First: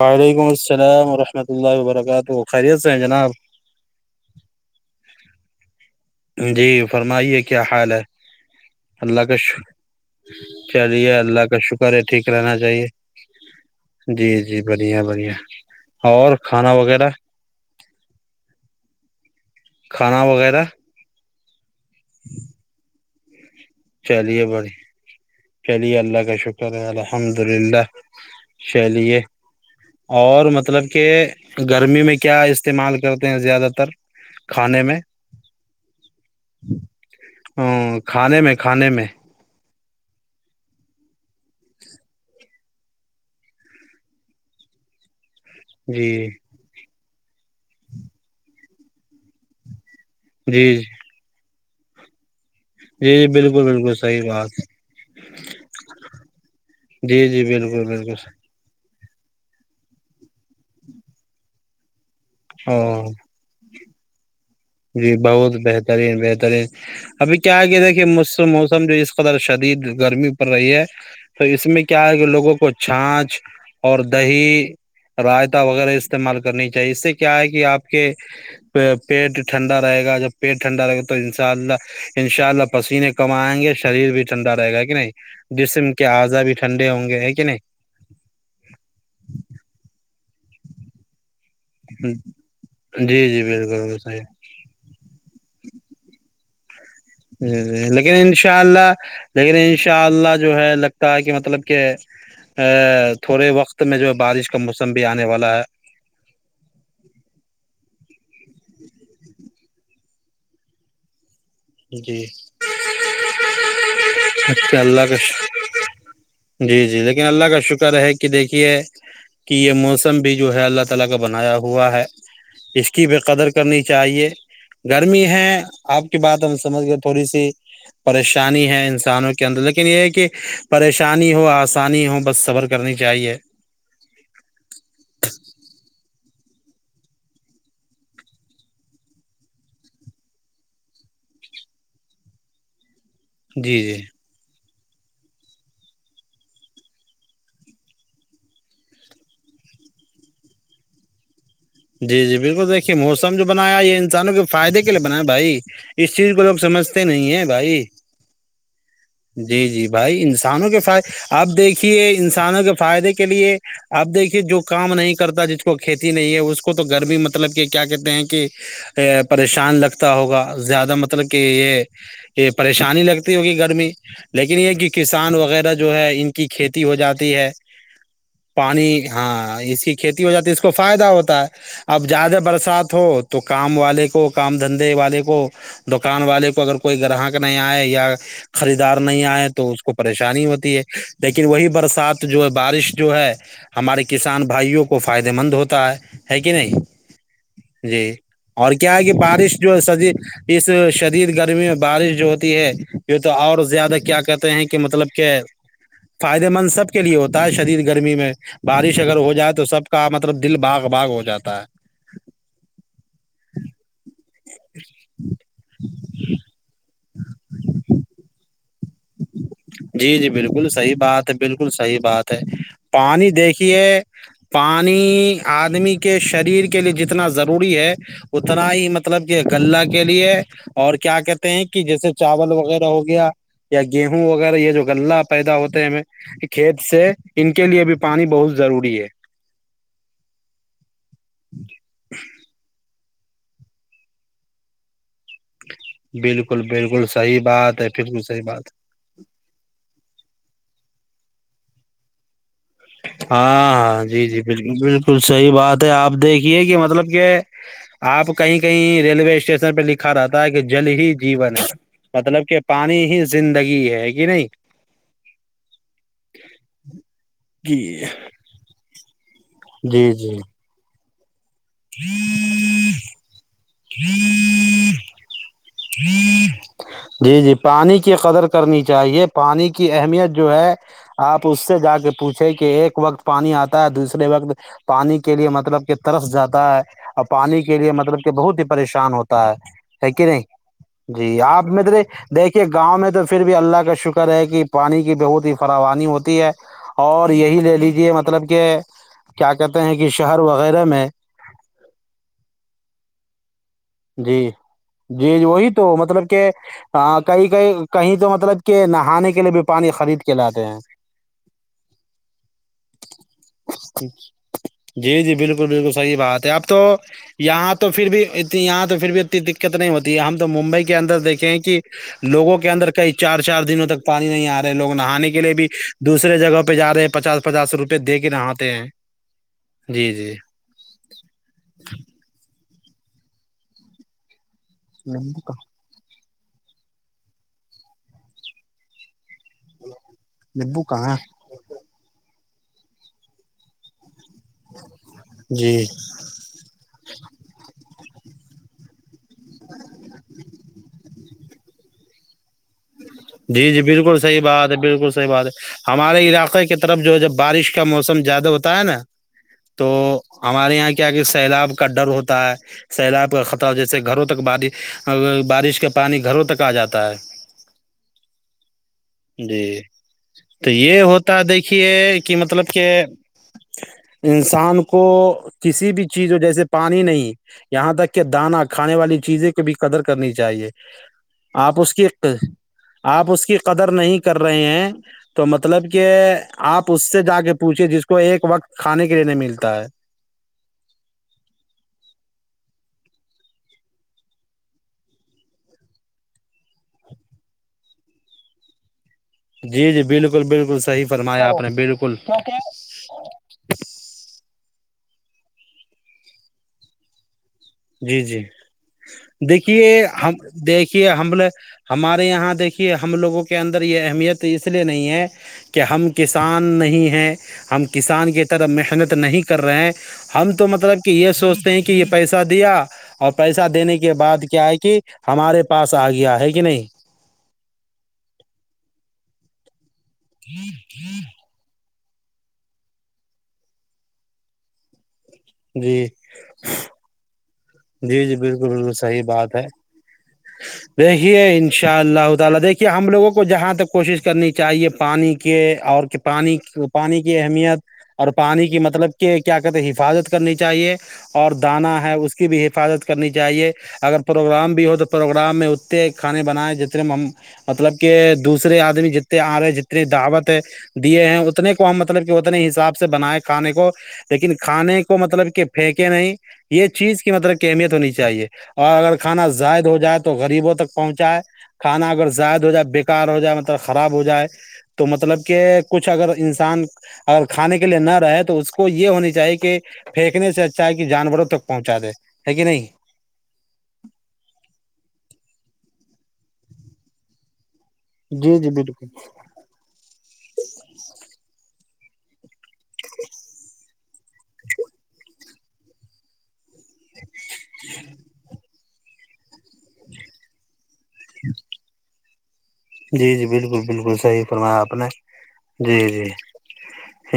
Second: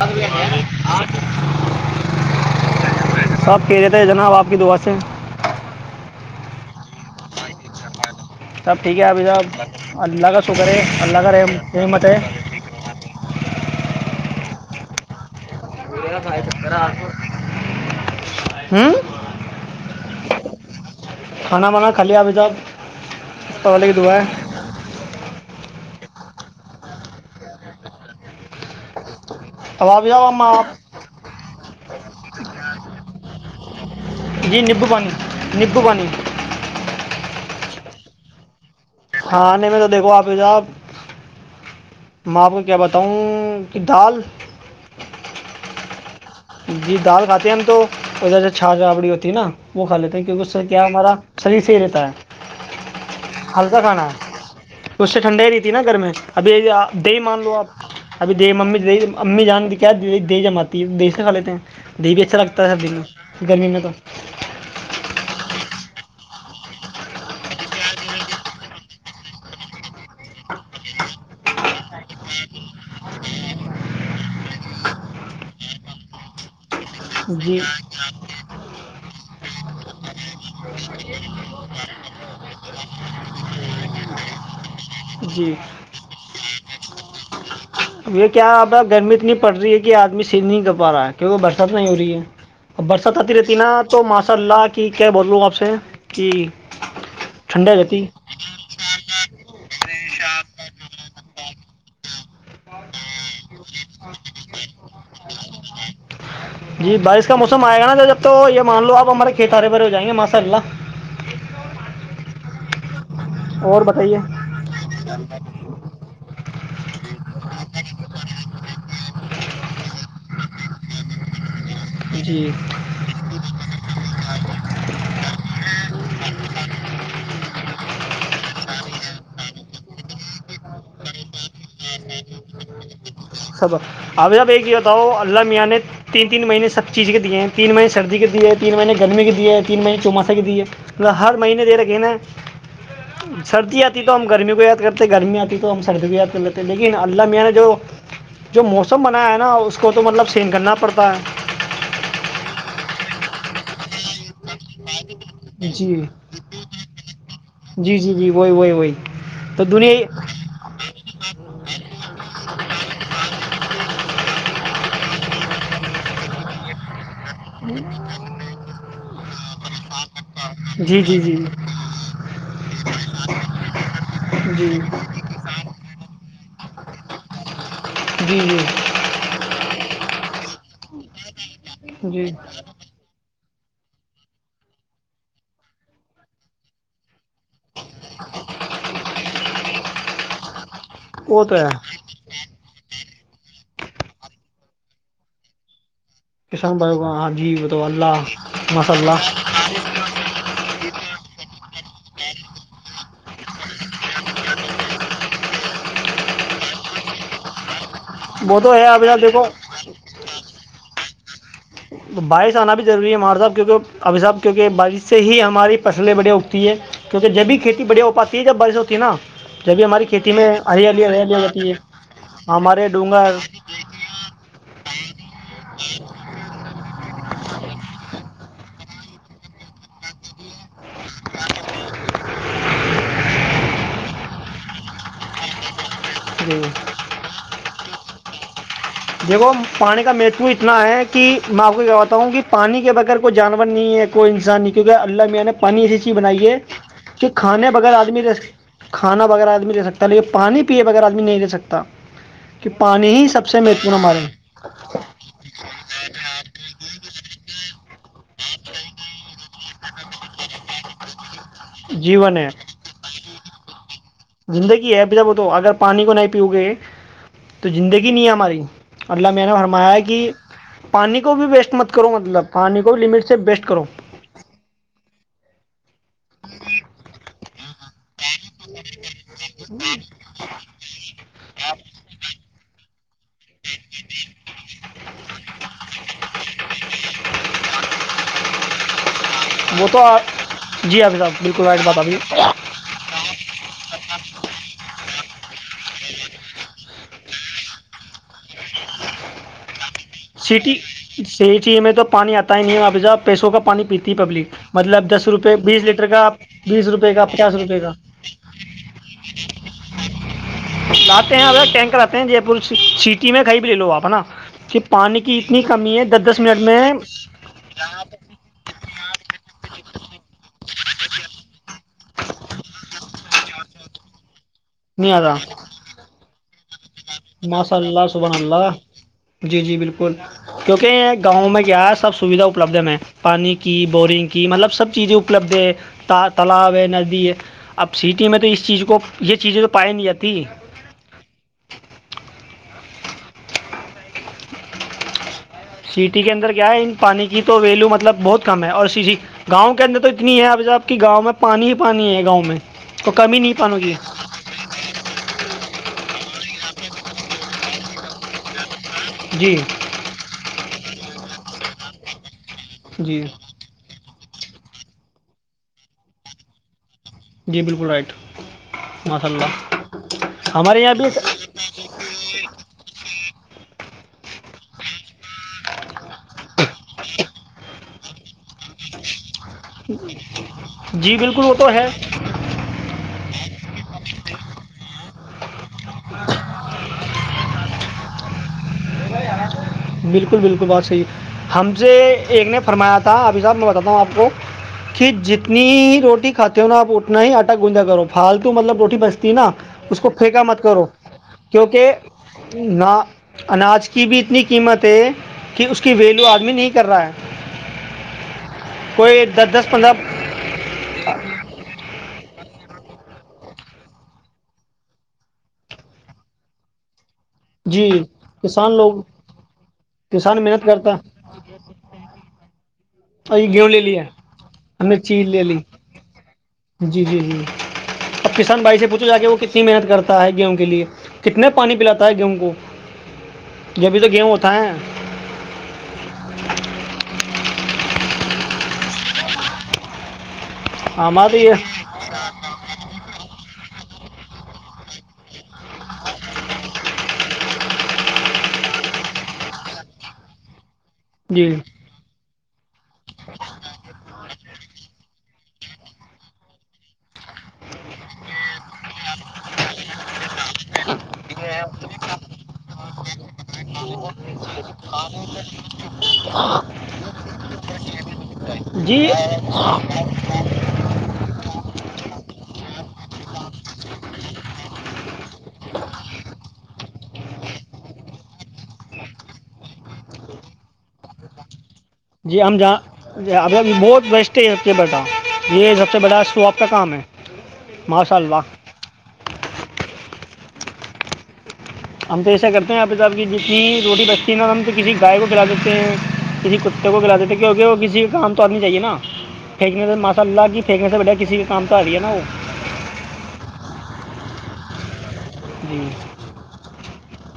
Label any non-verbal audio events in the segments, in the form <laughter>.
وعلیکم السلام ورحمت اللہ وبرکاتہ خیریت ہیں جناب سب کہہ رہے تھے جناب آپ کی دعا سے جی فرمائیے کیا حال ہے سب ٹھیک ہے ابھی اللہ کا شک... صاحب اللہ کا شکر ہے چلیے اللہ کا ر شکر رحمت ہے ٹھیک رہنا چاہیے جی جی بڑھیا بڑھیا اور کھانا وغیرہ ہوں کھانا وغیرہ کھانا مناہ خال آبتا چلیے بڑی چلیے اللہ کا شکر ہے الحمد للہ چلیے اب ابھی صاحب ہم اور مطلب آپ کہ گرمی میں کیا استعمال کرتے ہیں زیادہ تر جی کھانے نب میں وانی نب وانی ہ کھانے میں کھانے میں ہاں نہیں م تو دیکھو آپ صاحب میں آپ کو کیا بتاؤں کہ دال جی جی دال کھاتے ہیں ہم تو ادھر سے چھا چھاابڑی ہوتی ہے نا وہ کا لیتے ہیں کیونکہ جی سر کیا ہمارا صحیح سے ہی رہتا ہے جی جی بالکل ہلکا بالکل کھانا صحیح ہے بات اس سے ٹھنڈا ہی رہتی ہے نا گھر میں ابھی دہی جی مان جی لو بالکل آپ بالکل ابھی صحیح۔ د ممی دہی امی جان دی کہ دیی دے جماتی ہے د گلے تھ ہیں دیہی بھی اچھا لگتا ہے سب دن او میں گرمی میں تو جی بہت بہترین بہترین ابھی کیا ہے کہ دیکھیے مجھ موسم جو اس قدر شدید گرمی پر رہی ہے تو اس میں کیا ہے کہ لوگوں کو چھاچھ اور دہی رائتا وغیرہ استعمال کرنی اس سے کیا ہے جی کہ آپ کے پیٹ ٹھڈ رہے گا جب پیٹ ٹھڈا رہ گا تو ان شاء اللہ ان شاء اللہ پسینے کمائیں گے شریر بھی ٹھنڈا رہ گا نہیں جی ڈسم کیا آ جا بھی ٹھنے ہوں گے ہے کیا نہیں اب یہ کیا اب گرمی اتنی پڑ رہی ہے کہ آدمی سن نہیں کر پا رہا ہے کیونکہ برسات نہیں ہو رہی ہے ا برسات جی آتی جی رہتی نا بالکل تو صحیح ماشاء اللہ کہ کیا بول رہوں آپ سے جی ج لیکن ان شاء اللہ لیکن ان شاء اللہ جو ہے لگتا ہے کہ مطلب کہ تھوڑے وقت میں جو ہے بارش کا موسم بھی آنے والا ل جی بارش کا موسم آئے گا نا جب تو یہ مان لو آپ ہمارے کھیت ہرے بھرے ہو جائیں گے ماشاء اللہ جی اور بتائیے اچھا اللہ کا جی جی ل <unintelligible> ہوا ہے جی اس کی بے قدر کرنی چاہیے گرمی ہے آپ کی بات سمجھ گئے تھوڑی سی پریشانی ہے انسانوں کے اندر لیکن یہ ہے کہ پریشانی ہو آسانی ہو بس سبر کرنی چاہیے خبر ابھی جب ایک یہ بتاؤ اللہ میاں نے تین تین مہینے سب چیز کے دیے ہیں تین مہینے سردی کے دیے تین مہینے گرمی کے دیے تین مہینے چووماسہ کے دیے م ہر مہینے دے رکھے نا جی سردی آتی جی ہے تو ہم گرمی کو یا کرتے گرمی آتی تو ہم سرد بھی یاد کر لیتے ہیں لیکن اللہ م نےا جو جو موسم بنایا ہے نا اس کو تو مطلب سین کرنا پڑتا ہے جی جی بالکل دیکھیے موسم جو بنایا یہ انسانوں کے فائدے کے لیے بنا بھائی جی جی اس چیز کو لوگ سمجھتے نہیں ہے بھائی جی جی وہی وہی وہی تو جی جی دنیا بھائی انسانوں کے فد آپ دیکھیے انسان کسانوں کے فائدے کے لیے اپ دیکھیے جو کام نہیں کرتا جس کو کھیتی نہیں ہے اس کو تو گرمی مطلب مطلب کہ کیا کہتے ہیں کہ پریشان لگتا ہوگا زیادہ جی جی مطلب جی کہ یہ یہ پریشانی لگتی ہوگی گرمی لیکن جی یہ کہ کسان وغیرہ جو ہے ان کی کی کھیتی ہو جاتی ہے جی جی پانی ہاں یہ کی کھیتی ہو جاتی ہے اس کو فائدہ ہوتا ہے اب جی زیادہ برسات ہو تو کام والے کو کام دھندے والے کو دکان والے کو اگر کوئی گراہک نہیں آئے یا خریدار نہیں آئے تو اس کو پریشانی ہوتی ہے وہ لیکن تو ہے وہی برسات جو ہے بارش جو ہے ہمارے کسان بھائیوں کو فائدے مند ہوتا ہے ہے کہ کسان نہیں بھائی کو ہاں جی وہ تو جی اللہ اور ماشاء کیا ہے کہ اللہ بارش جو س اس شدید گرمی میں بارش جو ہوتی ہے یہ تو اور زیادہ کیا کہتے ہیں کہ مطلب کہ فائدے مند سب کے لیے ہوتا ہے شدید گرمی میں وہ تو ہے بارش ابھی اگر آپ ہو دیکھو جائے تو سب کا مطلب دل بھاگ باغ ہو جاتا ہے تو بارش آنا بھی ضوری ہے ہمارے صاحب کیونکہ ابھی صاحب کیونکہ بارش سے ہی ہماری فصلیں بڑے اگتی ہیں کیونکہ جب بھی کھیتی بڑیا ہو پاتی ہے جب بارشوں جی جی بالکل صحیح بات ہریالی ہے ہو جاتی بالکل صحیح بات ہے ہمارے پانی ڈونگر دیکھیے پانی آدمی کے شریر کے کے لیے جتنا ضروری ہے اتنا ہی مطلب کہ لہ کے لیے اور کیا کہتے ہیں کہ جیسے چاول وغیرہ ہو گیا یا گیہوں وغیرہ یہ جو غلہ پیدا ہوتے ہیں ہمیں جی کھیت سے ان کے لیے بھی پانی بہت ضروری ہے دیکھو پانی کا متو اتنا ہے کہ میں آپ کو کہواتا ہوں کہ پانی کے بغیر کو جانور نہیں ہے کوئی انسان نہیں کیونکہ اللہ میاں نے پانی ایسی چیز بنائیے بالکل بالکل کہ صحیح کھانے بات ہے بغیر بالکل آدمی صحیح رہ بات کھانا بغیر آدمی رہے سکتا ہے لیک پانی پیے بغیر آدمی بھی نہیں رہے سکتا کہ پانی ہی سب سے ہاں میھ ہاں جی جی بالکل بالکل صحیح بات ہے آپ دیکھیے کہ مطلب کہ آپ کہیں کہیں ریلوے اسٹیشن پہ لکھا رہاتا ہے کہ جل ہی جیون ہے جیون مطلب ہے کہ پانی ہی زندگی ہے کہ نہیں زندگی ہے ابھی وہ تو اگر پانی کو نہیں پیو گے تو جی زندگی نہیں ہے ہماری اللہ میاں نے فرمایا جی کہ جی پانی کو بھی ویسٹ مت کرو مطلب پانی کو بھی لمٹ سے سے بیسٹ <unintelligible> ہوں <unintelligible> ہ جی جی پانی کی قدر کرنی چاہیے پانی کی اہمیت جو ہے آپ اس سے جا کے پوچھے کہ ایک وقت پانی آتا ہے دوسرے وقت پانی کے لیے مطلب کہ ترس جاتا ہے اور پانی کے لیے مطلب کہ بہت ہی پریشان ہوتا تو وہ تو ہے کہ نہیں <unintelligible> حافظ جی صاحب آپ بالکل رائٹ بات مرے ابھی دیکھیے گاؤں میں تو پھر بھی اللہ کا شکر ہے کہ پانی کی بہت ہی فراوانی ہوتی ہے اور یہی لے لیجیے مطلب کہ کیا کہتے ہیں کہ شہر سٹی وغیرہ میں سٹی میں تو پانی آتا ہی نہیں ابھی ج پیسوں کا پانی پبلک جی مطلب دس جی روپ وہی بیس تو لیٹر مطلب کا کہ بیس روپئے کا کئی پچاس کئی روپئے کا کہیں تو مطلب کہ نہانے کے لیے بھی پانی خرید کے لاتے ہیں لے ہیں ا ٹینکر آتے ہیں جے سٹی میں ک بھی لے لو آپ نا جی پانی جی کی اتنی بالکل بالکل کمی صحیح دس دس بات ہے منٹ اب تو میں یہاں تو پھر بھی یہاں تو پھر بھی ات دقت نہیں ہوتی ہے ہم تو ممبئی کے اندر دیکھیں کہ لووں کے اندر کئی چار چار دنوں تک پانی نہیں آ رہا لوگ نہیں نہانے آتا کے لیے بھی دوسرے جگہ پہ جاے ہیں پچاس پچاس ماشاء روپئے اللہ دے کے سبحن اللہ نہاتے ہیں جی جی بالکل کیونکہ گاؤں میں کیا ہے سب سویدھا لبدھ میں پانی کی بورورنگ کی کہ مطلب سب چیز نیمبو اپلبد کا ہے تا تالاب ہے نزدی ہے اب سٹی میں تو اس چیز کو یہ چیزیں تو پائی نہیں جاتی نیمبو کہاں ج سٹی کے اندر کیا ہے ان پانی کی تو ویلو مطلب بہت کم ہے اوریی گاؤں کے اندر تو اتنی ہے ابھی صاحب کی گاؤں میں پانی ہی پانی ہے گاؤں میں تو کمی نہیں جی پانوں جی کی بالکل صحی بات ہے بالکل صحیح بات ہے ہم ہمارے علاقے کی طرف جو ہے جب بارش کا موسم زیادہ ہوتا ہے نا جی تو ہمارے یہاں کیا کہ سیلاب کا ڈر ہوتا ہے جی سیلاب کا خطر ہو جیسے گھروں تو تک بش بارش کا پانی گھروں تک آ جاتا ہے جی بالکل رائٹ ماشاء اللہ جی تو ہمارے یہاں یہ بھی ہوتا دیکھیے کہ مطلب کہ انسان کو کسی بھی چیز ہو جیسے پانی نہیں یہاں تک کہ دانا کھانے والی چیزیں کی بھی قدر کرنی چاہیے جی بالکل وہ تو آپ ہے اس کی آپ اس کی قدر نہیں کر رہے ہیں تو مطلب کہ آپ اس سے جا کے پوچھیے جس کو ایک وقت کھانے کے لیےنے ملتا ہے بالکل بالکل بہت صحیح ہم سے ایک نے فرمایا تھا ابھی صاب میں بتااتا ہوں آپ کو کہ جتنی روٹی کھاتے ہو نا آپ اتنا ہی آٹا گوجا کرو فالتو مطلب روٹی بچ نا جی اس جی کو پھینکا بالکل مت بالکل کرو صحیح فرمایا آپ نے کیونکہ بالکل نہ اناج کی بھی۔ اتنی تھ کہ اس کی ویلو آدمی نہیں کر رہا ہے جی جی کوئی دس دس دیکھیے پندرہ ہم دیکھیے ہم لے ہمارے یہاں دیکے کہ ہم لوگوں کے اندر یہ اہمیت اس لیے نہیں ہے کہ ہم کسان نہیں ہیں ہم جی کسان کی طرف محنت نہیں کر رہے ہیں کسان ہم محنت تو کرتا مطلب کہ یہ سوچتے ہیں کہ یہ پیسے کیا <unintelligible> اور یہ گیہوں لے لیا ہے ہم نے کہ چیز لے لی ہمارے پاس آ گیا ہے کہ نہیں جی جی جی اب کسان بھائی سے پوچھو جا کے وہ کتنی محنت کرتے ہے گیہوں کے لیے کتنے پانی پلااتے ہے گیہوں کو جبھی تو گیہوں ہوتا ہے جی جی جی بالکل بالکل صحیح بات ہے ہمارا تو دیکھیے یہ انشاءاللہ تعالی دیکھیے ہم لوگ کو جہاں تک کوشش کرنی چاہیے پانی کے اور پانی پانی کی اہمیت اور پانی کی مطلب کہ کیا کہتے ہیں حفاظت کرنی چاہیے جی اور دانا ہے اس کے بھی حفاظت کرنی چاہیے اگر پروگرام بھی ہو تو پروگرام میں اتتے کھانے بنائے جتنے ہم مطلب کہ دوسرے آدمی جتنے آ رہے جتنی دعوت ہے دیے ہیں اتنے کو ہم مطلب کہ اتنے حساب سے بنائے کھانے کو لیکن کھانے کو مطلب کہ پھینکے نہیں یہ کی مطلب کہ اہمیت ہونی چاہیے اور جی اگر کھانا زائد ہو جائے تو غریبوں تک پہنچائے کھانا اگر زائد ہو جائے بےیکار ہو جائے مطلب خراب ہو جائے تو مطلب کہ کچھ اگر انسان اگر کھانے کے لیے نہ رہے تو اس کو یہ ہونی چاہیے کہ پھینکنے سے اچھا کہ جانوروں تک پہنچا دے جی ہے ہم کہ نہیں ج اب بہت بیسٹ کے بیٹھا ہ یہ سب سے بڑا اسوپ کا کام ہے ماشاء جی اللہ جی بالکل <inaudible> ہم تو ایسے کرتے آپ کتاب کی جتنی روٹی بیٹھے ینر ہم تو کسی گائے کو کھلا دیتے ہیں کسی کتے کو کلا دیتے ہیں کیونکہ وہ کسی کام تو آدمی چاہیے نا پھینکنے سے ماسا اللہ کی پھینکنے سے بڈا کسی بھی کام تو آ رہی ہے نا وہ جی جی بالکل بالکل صحیح فرمایا آپ نے جی جی ت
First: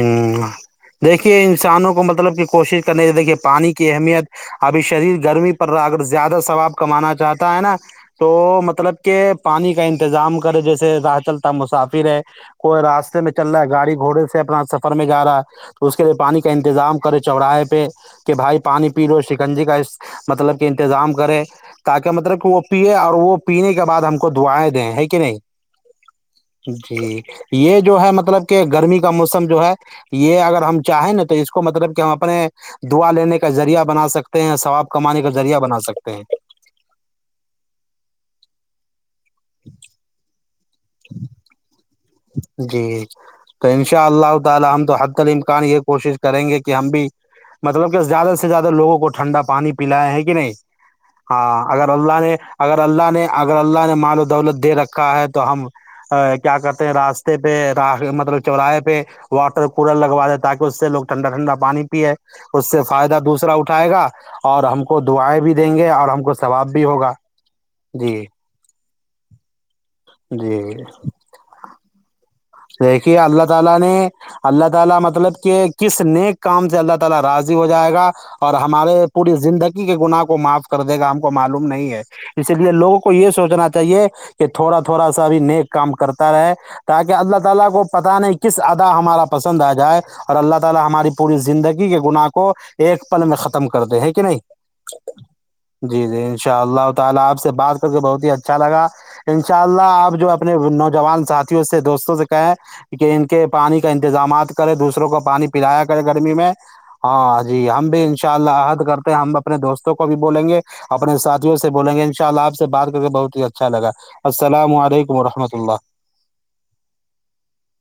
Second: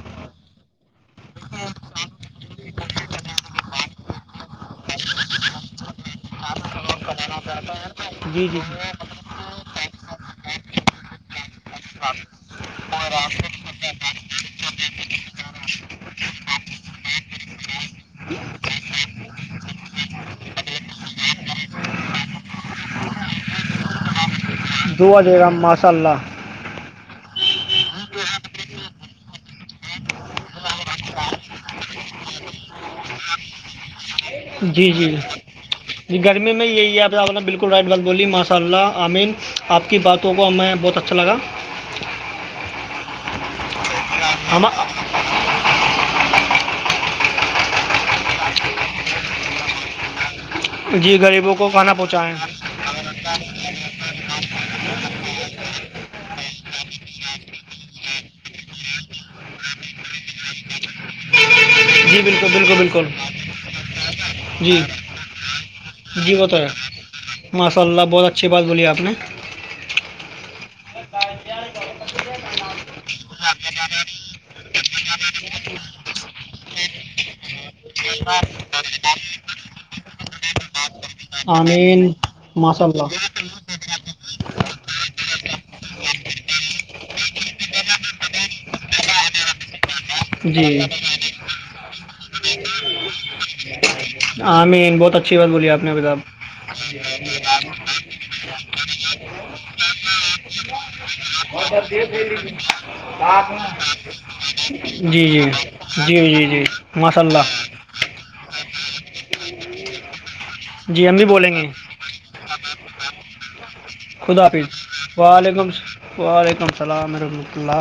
<unintelligible> دیکھیے انسانوں کو مطلب کہ کوشش نہیں دیکھیے پانی کی اہمیت ابھی شریر گرمی پر اگر زیادہ واب کمانا چاہتا ہے نا تو جی جی مطلب کہ پانی کا انتظام جیے راہ چل مسافر ہے کوئی راستے میں چل رہا ہے گاڑی گھوڑے سے سے اپنا سفر میں جا رہا ہے تو اس کے لیے پانی کا انتظام کرے چوراہے پہ کہ بھائی پانی پی لو شکنجی کا مطلب کہ انتظام کرے تاکہ مطلب کہ وہ پیے اور وہ پینے کے بعد ہم کو دوئے دیں ہیں کہ نہیں صلہلہ جی یہ جو ہے مطلب کہ گرمی کا موسم جو ہے یہ اگر ہم چاہے نا تو اس کو مطلب ہم اپنے دعا لینے کا ذریعہ بنا سکتے <unintelligible> جی جی کمانے کا ذریعہ بنا سکتے جی ہیں گرمی میں یہی ہے بالکل رائٹ بات بولی ماشاء اللہ امین <unintelligible> آپ کی باتوں کو میں میں بہت اچھا لگا <unintelligible> جی کئی <unintelligible> شاء اللہ تعی ہم تو حد ک ال امکان یہ کوشش کریں گے کہ کہ ہم بھی مطلب کہ زیادہ سے زیادہ لووں کو ٹھنڈا پانی پلاائے ہیں کہ نہیں جی غریبوں ہاں کو اگر کھانا اللہ نے پہنچائیں اگر اللہ نے اگر اللہ نے مال و دولت دے رکھ کا ہے تو ہم کیا کرتے <unintelligible> راستے پہ مطلب چوراہے پہ واٹر کولر لگوا د تاکہ اس سے لوگ ٹھنڈا ٹھنڈا <unintelligible> پانی پیئے جی بالکل اس بالکل سے بالکل فائدہ دوسرا اٹھائے گا اور جی ہم کو دعائیں بھی دیں گے اور ہم کو جی وہ تو ہے ثواب بھی ہوگا ماشاء اللہ جی بہت اچھی بات بولی آپ نے جی <unintelligible> <unintelligible> آئے گا اور ہمارے <unintelligible> پوری زندگی کے گنااہ کو معاف کر <unintelligible> گم کو معلوم نہیں ہے آمین اسی لیے ماشاء لوگوں کو اللہ یہ سوچنا چاہیے <unintelligible> کہ تھوڑا تھوڑا سا ابھی نیک کام کرتا رہے تاکہ <unintelligible> <unintelligible> <unintelligible> جی کو ایک پل میں ختم کر <unintelligible> <unintelligible> <unintelligible> آمین بہت اچھی بات بولی آپ نے ابھی صاحب جوان ساتھی ہو <unintelligible> دوستوں سے کہیں کہ ان کے پانی کا انتظامات کرے دوسروں کو جی پانی جی پلایا کرے گرمی جی جی میں جی ماشاء ہاں اللہ جی ہم بھی ان شاء اللہ عہد کرتے ہم <unintelligible> اپنے دوستوں کوب <unintelligible> بولیں گے جی اپنے ہم بھی ساتھیوں سے بولیں گے ان شاء اللہ آپ سے بات کر کے بہت ہی اچھا لگا خدا السلام حافظ علیکم رحمت وعلیکم اللہ <unintelligible> وعلیکم السلام رحمۃ اللہ